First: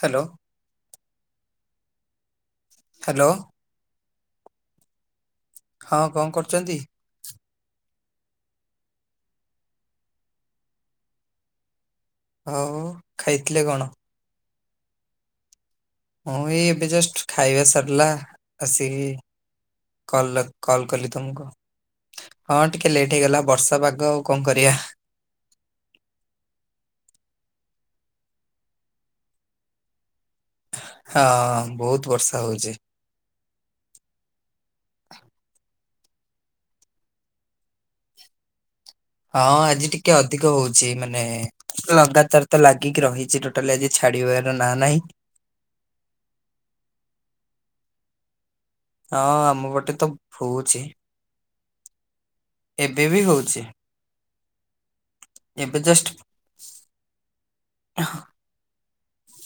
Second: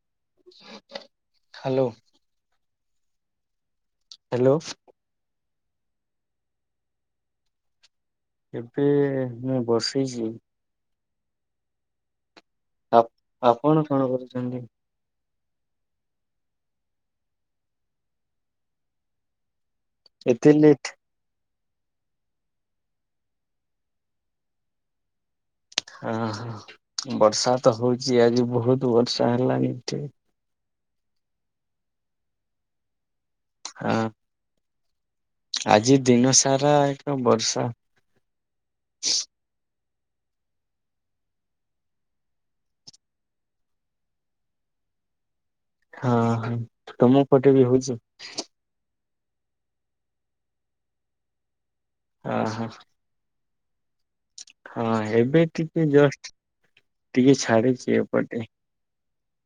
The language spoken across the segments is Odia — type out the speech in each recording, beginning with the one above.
ହ୍ୟାଲୋ। ହ୍ୟାଲୋ। ହ୍ୟାଲୋ। ହ୍ୟାଲୋ। ହଁ କଣ କରୁଛନ୍ତି? ଏବେ ମୁଁ ବସିଛି ଆଉ ଖାଇଥିଲେ ଆପଣ କଣ କରୁଛନ୍ତି? ହଁ ଏଇ ଏବେ ଜଷ୍ଟ ଖାଇବା ସାରିଲା ଆସିକି କଲ୍ ଏତେ କଲ୍ ଲେଟ୍ କଲି ତମ କୁହ ହଁ ଟିକେ ଲେଟ୍ ହେଇଗଲା ବର୍ଷା ପାଗ ଆଉ କଣ କରିବା? ହଁ ହ ବର୍ଷା ତ ହଉଚି ଆଜି ବହୁତ ବର୍ଷା ହେଲାଣିି ଏଠି ହଁ ବହୁତ ବର୍ଷା ହଉଛି। ହଁ। ଆଜି ଦିନ ସାରା ଏକା ବର୍ଷା ହଁ ଆଜି ଟିକେ ଅଧିକ ହଉଛି ମାନେ ଲଗାତାର ତ ଲାଗିକି ରହିଛି ଟୋଟାଲି ଆଜି ଛାଡିବାର ନାଁ ନାହିଁ ହଁ ହ ତମ ପଟେ ବି ହଉଛି? ହଁ ଆମ ପଟେ ତ ହଉଛି ହଁ ହୋ। ଏବେ ବି ହଉଛି ହଁ ଏବେ ଟିକେ ଜଷ୍ଟ ଟିକେ ଛାଡିଛି ଏପଟେ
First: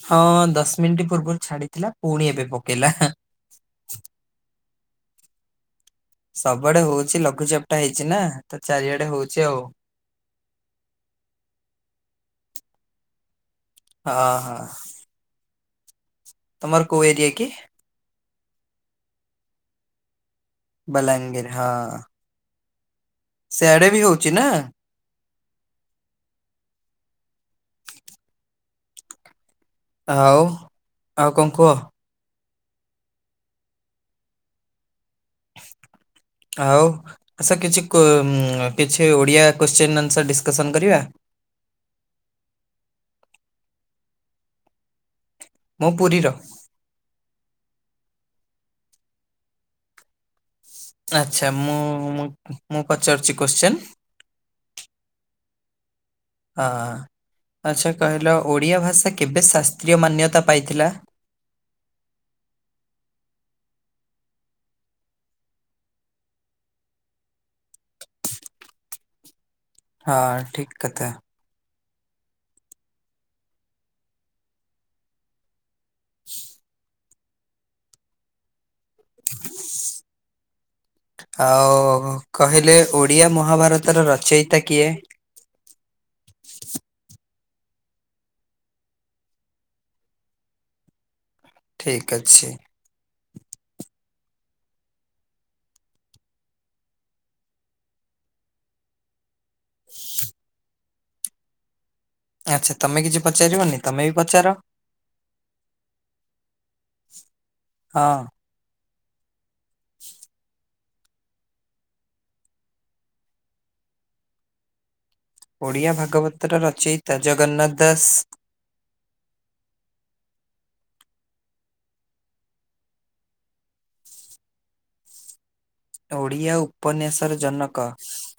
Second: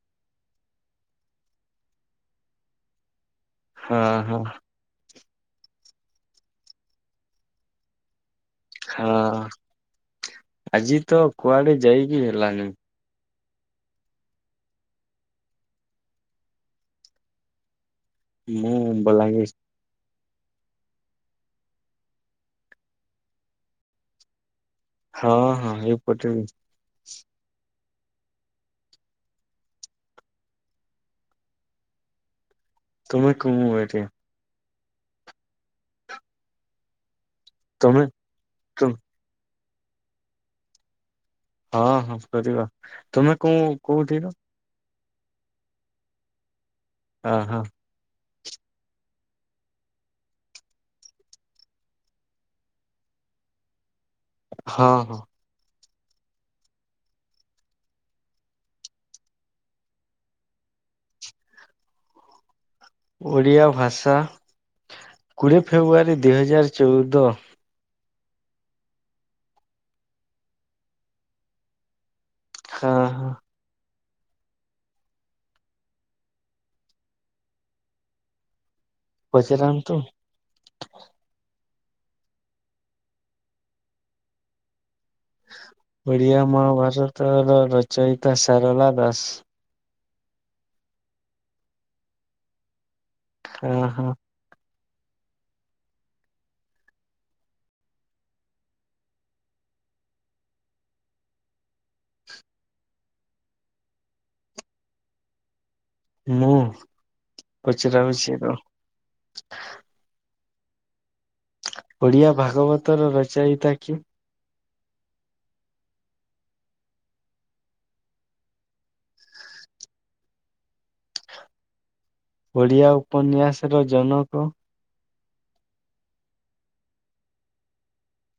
ହଁ ଦଶ ମିନିଟ୍ ପୂର୍ବରୁ ଛାଡିଥିଲା ପୁଣି ଏବେ ପକେଇଲା ହଁ ହଁ। ସବୁଆଡେ ହଉଛି ଲଘୁଚାପ ଟା ହେଇଛି ନା ତ ଚାରିଆଡେ ହଁ ହଉଛି ଆଉ। ଆଜି ତ କୁଆଡେ ଯାଇକି ହେଲାନି ହଁ ହଁ। ତମର କୋଉ ଏରିଆ କି? ମୁଁ ବଲାଙ୍ଗୀର ବଲାଙ୍ଗୀର ହଁ ସେଆଡେ ବି ହଉଛି ନା? ହଁ ହଁ ଏଇପଟେ ବି ଆଉ ଆଉ କଣ କୁହ? ତୁମେ [unintelligible] କଟ [unintelligible] ଆଉ ଆସ [unintelligible] କିଛି ତମେ ତୁ କିଛି ଓଡ଼ିଆ କୋଶ୍ଚିନ୍ ଆନ୍ସର ଡିସକସନ୍ କରିବା? ହଁ ହଁ କରିବା ତୁମେ କୋଉ କୋଉଠିର? ମୁଁ ପୁରୀର। ହ ହଁ, ଆଚ୍ଛା ମୁଁ ମୁଁ ମୁଁ ପଚାରୁଛି କୋଶ୍ଚିନ। ହଁ ହଁ, ହଁ ଆଚ୍ଛା କହିଲ ଓଡ଼ିଆ ଭାଷା କେବେ ଶାସ୍ତ୍ରୀୟ ମାନ୍ୟତା ପାଇଥିଲା? ଓଡ଼ିଆ ଭାଷା କୋଡ଼ିଏ ଫେବୃଆରୀ ଦୁଇ ହଜାର ଚଉଦ। ହଁ ଠିକ କଥା। ହଁ ହଁ, ହ ପଚାରନ୍ତୁ, ଆଉ କହିଲେ ଓଡ଼ିଆ ମହାଭାରତର ରଚୟିତା କିଏ? ଓଡିଆ ମହାଭାରତର ରଚୟିତା ସାରଳା ଦାସ। ଠିକ୍ ଅଛି। ହଁ ହଁ, ଆଚ୍ଛା ତମେ କିଛି ପଚାରିବନି ତମେ ବି ପଚାର। ମୁଁ ହଁ ପଚରାହଉଛି ରହ। ଓଡିଆ ଭାଗବତ ର ରଚାଇତା କିଏ? ଓଡ଼ିଆ ଭାଗବତର ରଚୟିତା ଜଗନ୍ନାଥ ଦାସ। ଓଡ଼ିଆ ଉପନ୍ୟାସର ଜନକ? ଓଡ଼ିଆ ଉପନ୍ୟାସର ଜନକ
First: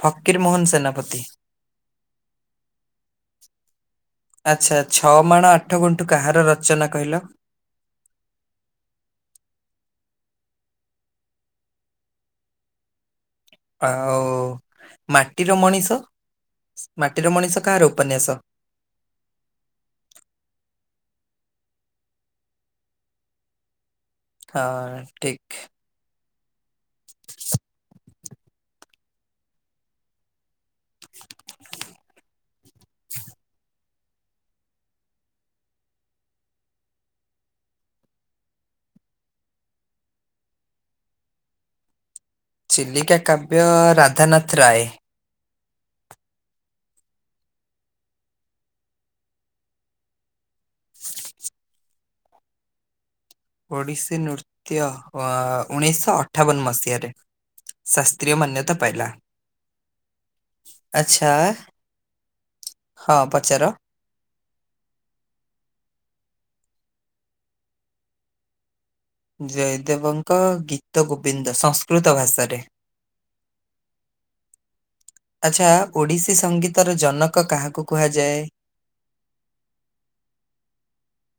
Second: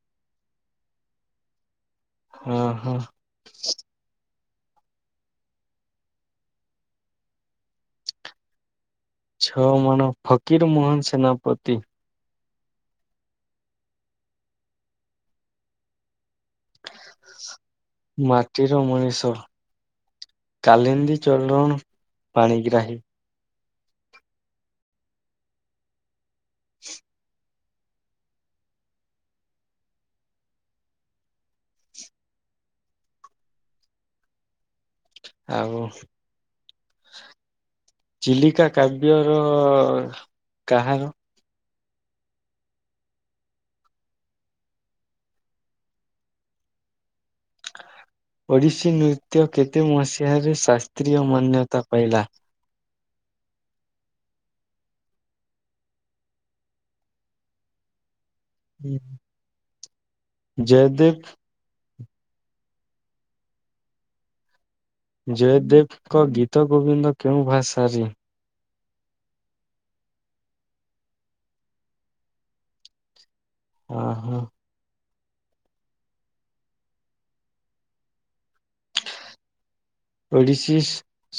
ଫକୀର ମୋହନ ସେନାପତି। ହଁ ହଁ, ଆଚ୍ଛା ଛଅ ମାଣ ଆଠ ଗୁଣ୍ଠୁ କାହାର ରଚନା କହିଲ? ଛଅମାଣ ଫକୀର ମୋହନ ସେନାପତି। ଆଉ-ଉ-ଉ-ଉ ମାଟିର ମଣିଷ, ମାଟିର ମଣିଷ କାହାର ଉପନ୍ୟାସ? ମାଟିର ମଣିଷ କାଲିନ୍ଦୀ ଚରଣ ପାଣିଗ୍ରାହୀ। ହଁ-ଅ-ଅ ଠିକ୍। ଆଉ ଚିଲିକା କାବ୍ୟର-ଅ-ଅ-ଅ କାହାର? ଚିଲିକା କାବ୍ୟ ରାଧାନାଥ ରାୟ। ଓଡିଶୀ ନୃତ୍ୟ କେତେ ମସିହାରେ ଶାସ୍ତ୍ରୀୟ ମାନ୍ୟତା ପାଇଲା? ଓଡ଼ିଶୀ ନୃତ୍ୟ ଅ-ଅ ଉଣେଇଶହ ଅଠାବନ ମସିହାରେ ଶାସ୍ତ୍ରୀୟ ମାନ୍ୟତା ପାଇଲା। ଆଛା, ଜୟଦେବ ହଁ ପଚାର? ଜୟଦେବଙ୍କ ଗୀତ ଗୋବିନ୍ଦ କେଉଁ ଭାଷାରେ? ଜୟଦେବଙ୍କ ଗୀତ ଗୋବିନ୍ଦ ସଂସ୍କୃତ ଭାଷାରେ। ଓ ହୋ। ଆଚ୍ଛା ଓଡିଶୀ ସଙ୍ଗୀତର ଜନକ କାହାକୁ କୁହାଯାଏ? ଓଡ଼ିଶୀ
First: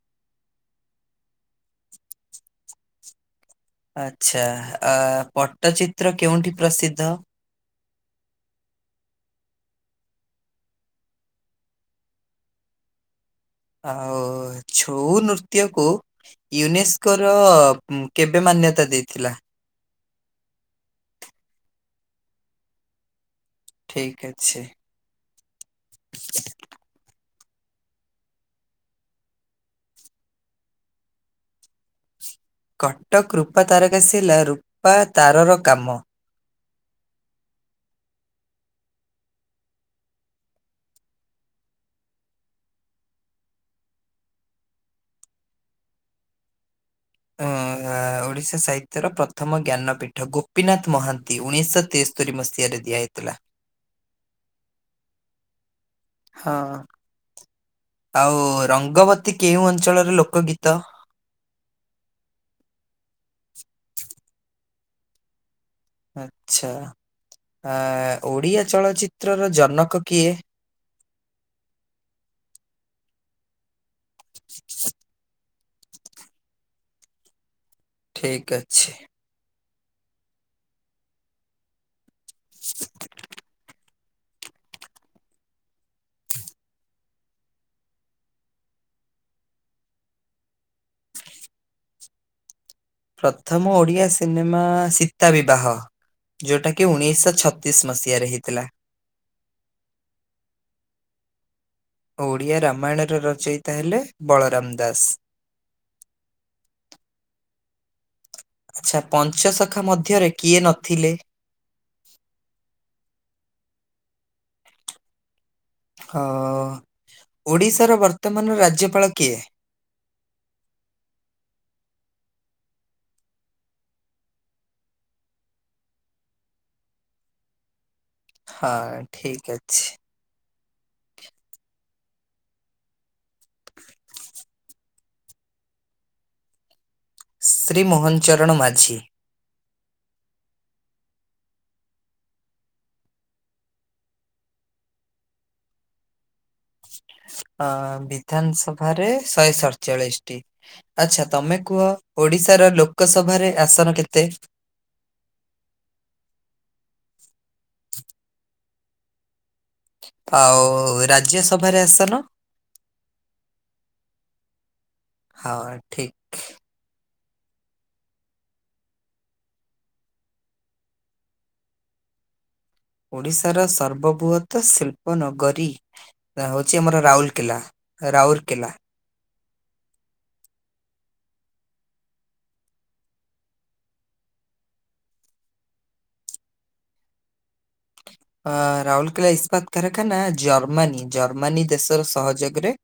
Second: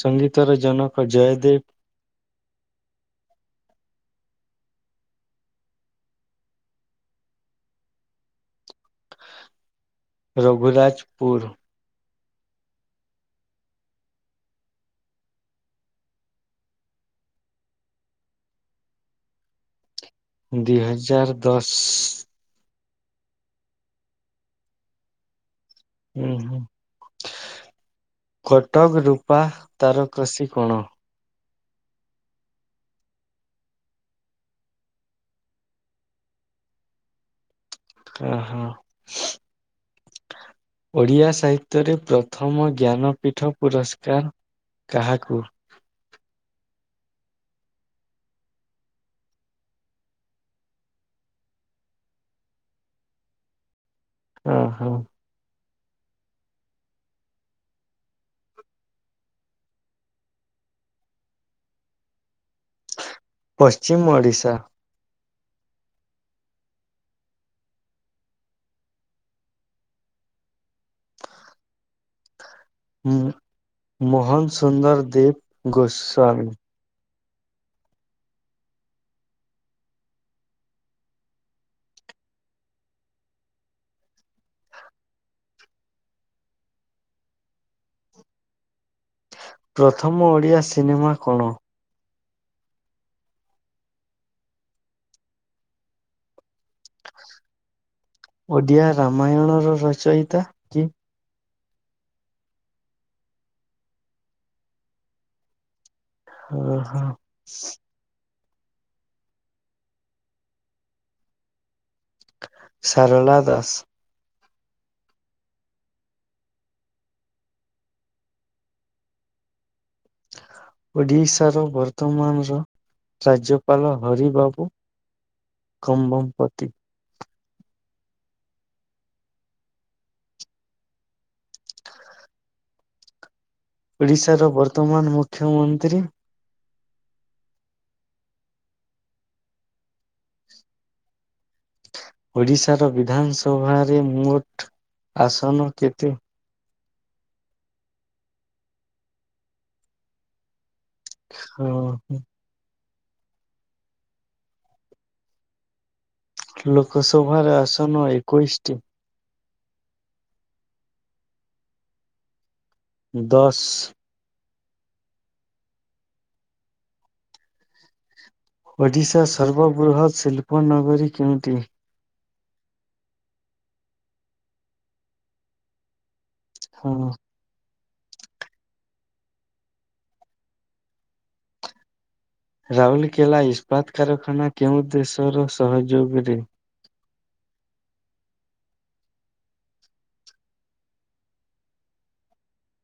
ସଙ୍ଗୀତର ଜନକ ଜୟଦେବ। ଆଛା ପଟ୍ଟଚିତ୍ର କେଉଁଠି ପ୍ରସିଦ୍ଧ? ରଘୁରାଜପୁର। ଆଉ ଛଉ ନୃତ୍ୟକୁୁ ୟୁନେସ୍କୋ ର କେବେ ମାନ୍ୟତା ଦେଇଥିଲା? ଦି ହଜାର ଦଶ। ଠିକ୍ ଅଛି। ଉଁ ହୁଁ କଟକ ରୂପା ତାର କୃଷି କୋଣ। କଟକ ରୂପା ତାରକାସି ହେଲା ରୂପା ତାରର କାମ। ଓ ହୋ। ଓଡିଆ ସାହିତ୍ୟରେ ପ୍ରଥମ ଜ୍ଞାନ ପୀଠ ପୁରସ୍କାର। କାହାକୁ? ଉଁ ଆ ଓଡ଼ିଶା ସାହିତ୍ୟର ପ୍ରଥମ ଜ୍ଞାନପୀଠ ଗୋପୀନାଥ ମହାନ୍ତି ଉଣେଇଶହ ତେସ୍ତୋରି ମସିହାରେ ଦିଆହେଇଥିଲା। ଓ ହୋ। ହଁ ଆଉ ରଙ୍ଗବତୀ କେଉଁ ଅଞ୍ଚଳର ଲୋକ ଗୀତ। ପଶ୍ଚିମ ଓଡିଶା। ଆଛା ଆ ଓଡ଼ିଆ ଚଳଚ୍ଚିତ୍ରର ଜନକ କିଏ? ହୁଁ ମୋହନ ସୁୁନ୍ଦର ଦେବ ଗୋସ୍ୱାମୀ। ଠିକ୍ ଅଛି। ପ୍ରଥମ ଓଡ଼ିଆ ସିନେମା କଣ? ପ୍ରଥମ ଓଡିଆ ସିନେମା ସୀତା ବିବାହ ଯୋଉଟା କି ଉଣେଇଶି ଶହ ଛତିଶ ମସି ଓଡିଆ ରାମାୟଣ ର ରଚୟିତା। କି ଓଡିଆ ରାମାୟଣର ରଚୟତା ହେଲେ ବଳରାମ ଦାସ। ଓ ହୋ। ଆଚ୍ଛା ପଞ୍ଚସଖା ମଧ୍ୟରେ କିଏ ନଥିଲେ? ସାରଳା ଦାସ। ହଉ ଓଡିଶାର ବର୍ତ୍ତମାନର ରାଜ୍ୟପାଳ କିଏ? ଓଡିଶାର ବର୍ତମାନର ରାଜ୍ୟପାଳ ହରି ବାବୁ କମ୍ବମପତି। ହଁ ଠିକ ଅଛି। ଓଡ଼ିଶାର ବର୍ତ୍ତମାନ ମୁଖ୍ୟମନ୍ତ୍ରୀ। ଶ୍ରୀ ମୋହନଚରଣ ମାଝୀ। ଓଡ଼ିଶାର ବିଧାନସଭାରେ ମୋଟ ଆସନ କେତେ? ଅ ବିଧାନ ସଭାରେ ଶହେ ସରଚାଳିଶଟି। ଆଚ୍ଛା ତମେ କୁହ ଓଡିଶାର ଲୋକସଭାରେ ଆସନ କେତେ? ଲୋକସଭାରେ ଆସନ ଏକୋଇଶିଟି। ଆଉ ରାଜ୍ୟସଭାରେ ଆସନ। ଦଶ। ହଁ ଠିକ। ଓଡ଼ିଶା ସର୍ବବୃହତ୍ ଶିଳ୍ପନଗରୀ କେଉଁଠି? ଓଡିଶାର ସର୍ବବୃହତ ଶିଳ୍ପ ନଗରୀ। ହଉଛି ହଁ ଆମର ରାଉଲ କିଲା ରାଉରକିଲା। ରାଉଲକେଲା ଇସ୍ପାତ କାରଖାନା କେଉଁ ଦେଶର ସହଯୋଗରେ ଆ ରାଉରକେଲା ଇସ୍ପାତ କାରଖାନା ଜର୍ମାନୀ ଜର୍ମାନୀ ଦେଶର ସହଯୋଗରେ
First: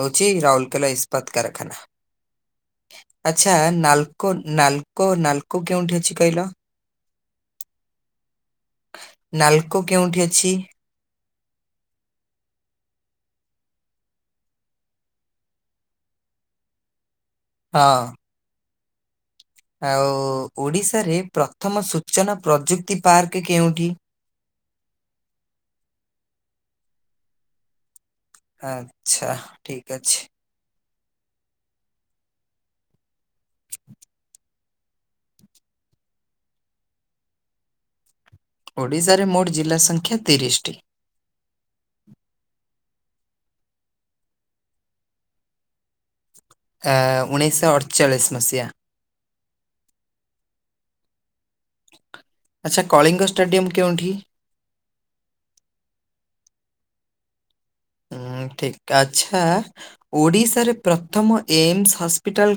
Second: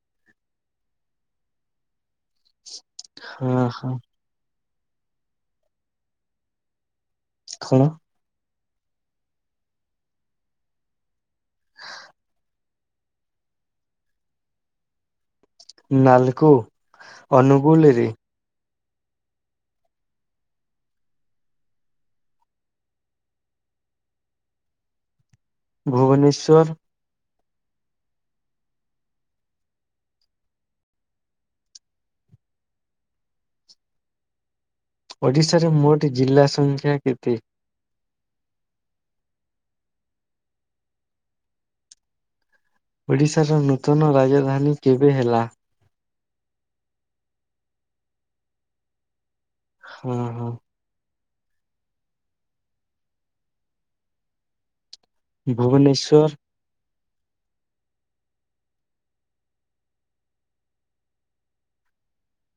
ହଉଚି ରାଉରକେଲା ଇସ୍ପାତ କାରଖାନା। ଆଚ୍ଛା ହଁ ହଁ ନାଲକୋ ନାଲକୋ ନାଲକୋ କେଉଁଠି ଅଛି କହିଲ? ଖୁଁ ନାଲକୋ କେଉଁଠି ଅଛି? ନାଲକୋ ହଁ ଅନୁଗୁଲରେ। ଆଉ ଓଡ଼ିଶାରେ ପ୍ରଥମ ସୂଚନା ପ୍ରଯୁକ୍ତି ପାର୍କ କେଉଁଠି? ଭୁବନେଶ୍ୱର। ଆଛା ଠିକ ଅଛି। ଓଡିଶାର ମୋଟ ଜିଲ୍ଲା ସଂଖ୍ୟା କେତେ? ଓଡ଼ିଶାରେ ମୋଟ ଜିଲ୍ଲା ସଂଖ୍ୟା ତିରିଶିଟି। ଓଡ଼ିଶାର ନୂତନ ରାଜଧାନୀ କେବେ ହେଲା? ଆ ଉଣେଇଶହ ଅଠଚାଳିଶ ମସିହା। ହୁଁ ହୁଁ। ଆଛା କଳିଙ୍ଗ ଷ୍ଟାଡିୟମ କେଉଁଠି? ଭୁବନେଶ୍ୱର। ହଁ ଠିକ୍। ଆଛା ଓଡିଶାରେ ପ୍ରଥମ ଏମସ ହସ୍ପିଟାଲ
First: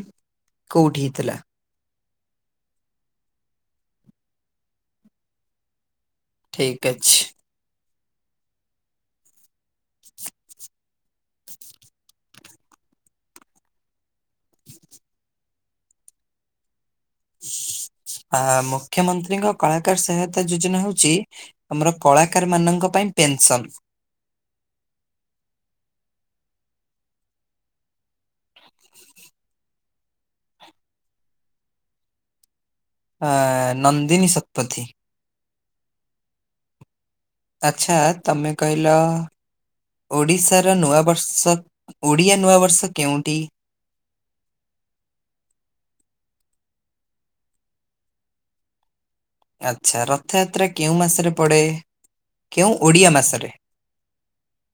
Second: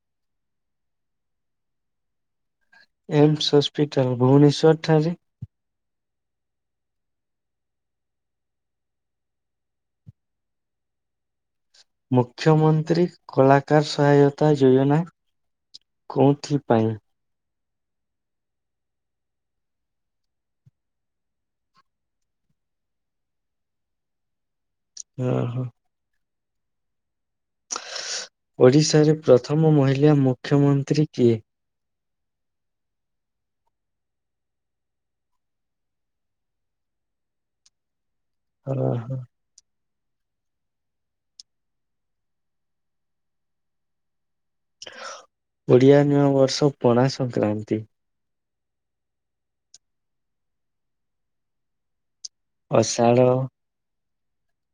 କୋଉଠି ହେଇଥିଲା? ଏମ୍ସ ହସ୍ପିଟାଲ ଭୁବନେଶ୍ଵର ଠାରେ। ଠିକ୍ ଅଛି। [inaudible] ମୁଖ୍ୟମନ୍ତ୍ରୀ କଳାକାର ସହାୟତା ଯୋଜନା କୋଉଥି ପାଇଁ? ଆ ମୁଖ୍ୟମନ୍ତ୍ରୀଙ୍କ କଳାକାର ସହାୟତା ଯୋଜନା ହଉଚି ଆମର କଳାକାର ମାନଙ୍କ ପାଇଁ ପେନସନ୍। ଅ ହଁ। ଓଡ଼ିଶାରେ ପ୍ରଥମ ମହିଳା ମୁଖ୍ୟମନ୍ତ୍ରୀ କିଏ? ଆ ନନ୍ଦିନୀ ଶତପଥି। ଆଛା ତମେ କହିଲ ଓହୋ ଓଡ଼ିଶାର ନୂଆବର୍ଷ ଓଡ଼ିଆ ନୂଆବର୍ଷ କେଉଁଟି? ଓଡିଆ ନୂଆବର୍ଷ ପଣା ସଂକ୍ରାନ୍ତି। ଆଚ୍ଛା ରଥଯାତ୍ରା କେଉଁ ମାସରେ ପଡେ? କେଉଁ ଓଡିଆ ଅଷାଢ଼ ମାସରେ?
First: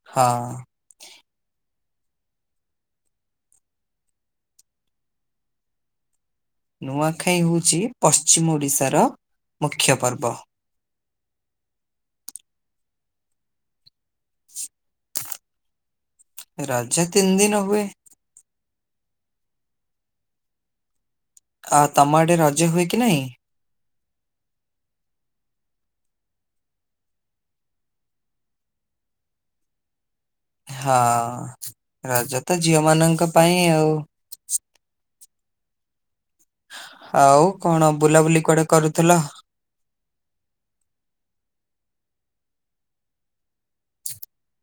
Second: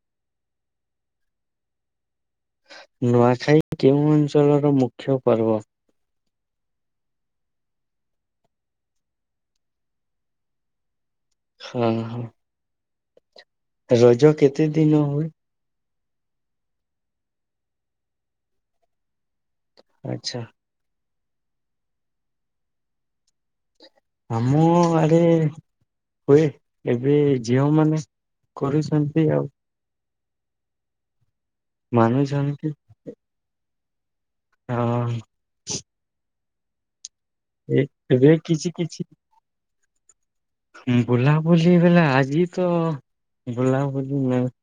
ହଁ। ନୂଆଖାଇ କେଉଁ ଅଞ୍ଚଳର ମୁଖ୍ୟ ପର୍ବ? ନୂଆଖାଇ ହଉଚି ପଶ୍ଚିମ ଓଡ଼ିଶାର ମୁଖ୍ୟ ପର୍ବ। ହଁ ହଁ। ରଜ କେତେ ଦିନ ହୁଏ? ରଜ ତିନି ଦିନ ହୁଏ। ଆଛା। ଆ ତମ ଆଡେ ରଜ ହୁଏ କି ନାଇଁ? ଆମ ଆଡେ ହୁଏ। ଏବେ ଝିଅ ମାନେ କରୁଛନ୍ତି ଆଉ। ହଁ, ରଜ ତ ମାନୁଛନ୍ତି ଝିଅମାନଙ୍କ ପାଇଁ ଆଉ। ହଁ। ଆଉ ଏ କଣ ଏବେ ବୁଲାବୁଲି କୁଆଡେ କିଛି କିଛି କରୁଥିଲ? ବୁଲାବୁଲି ବେଲା ଆଜି ତ ବୁଲାବୁଲି ନାଇଁ।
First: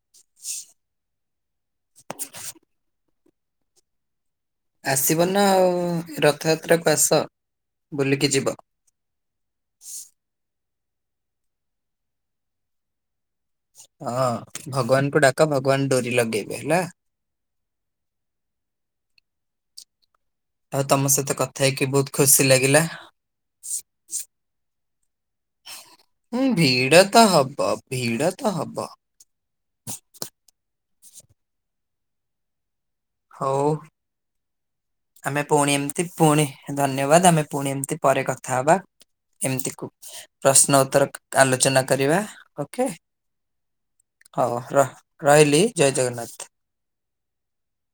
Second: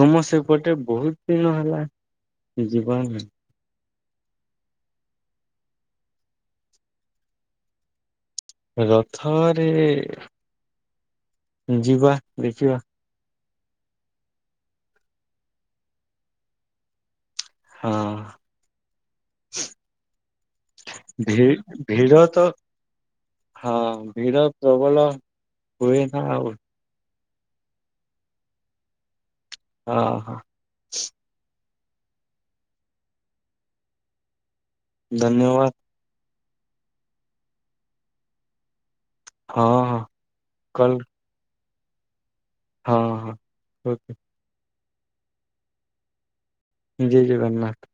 ତୁମ ସେପଟେ ବହୁତ୍ ଦିନ ହେଲା ଯିବାର ନାହିଁ। ଆସିବ ନା ଆଉ ରଥଯାତ୍ରାକୁ ଆସ ବୁଲିକି ଯିବ। ରଥରେ ଯିବା ଦେଖିବା। ହଁ ଭଗବାନଙ୍କୁ ଡାକ ଭଗବାନ ଡୋରି ଲଗେଇବେ ହେଲା। ହଁ। ଆଉ ତମ ସହିତ ଭି କଥା ହେଇକି ବହୁତ ଭିଡ଼ ଖୁସି ତ ଲାଗିଲା ହଁ ଭିଡ଼ ପ୍ରବଳ। ହୁଏ ନା ହୁଁ ଆଉ। ଭିଡ ତ ହବ ଭିଡ଼ ତ ହବ। ଅ ହଁ। ହଉ। ଆମେ ଧନ୍ୟବାଦ ପୁଣି ଏମତି ପୁଣି ଧନ୍ୟବାଦ ଆମେ ପୁଣି ଏମିତି ପରେ କଥା ହବା। ହଁ ଏମିତି ହଁ ପ୍ରଶ୍ନ କଲ ଉତ୍ତର ଆଲୋଚନା କରିବା। ଓକେ ହଁ ହଁ। ହଉ ର ରହିଲି ଜୟ ଜଗନ୍ନାଥ। ଜୟ ଜଗନ୍ନାଥ।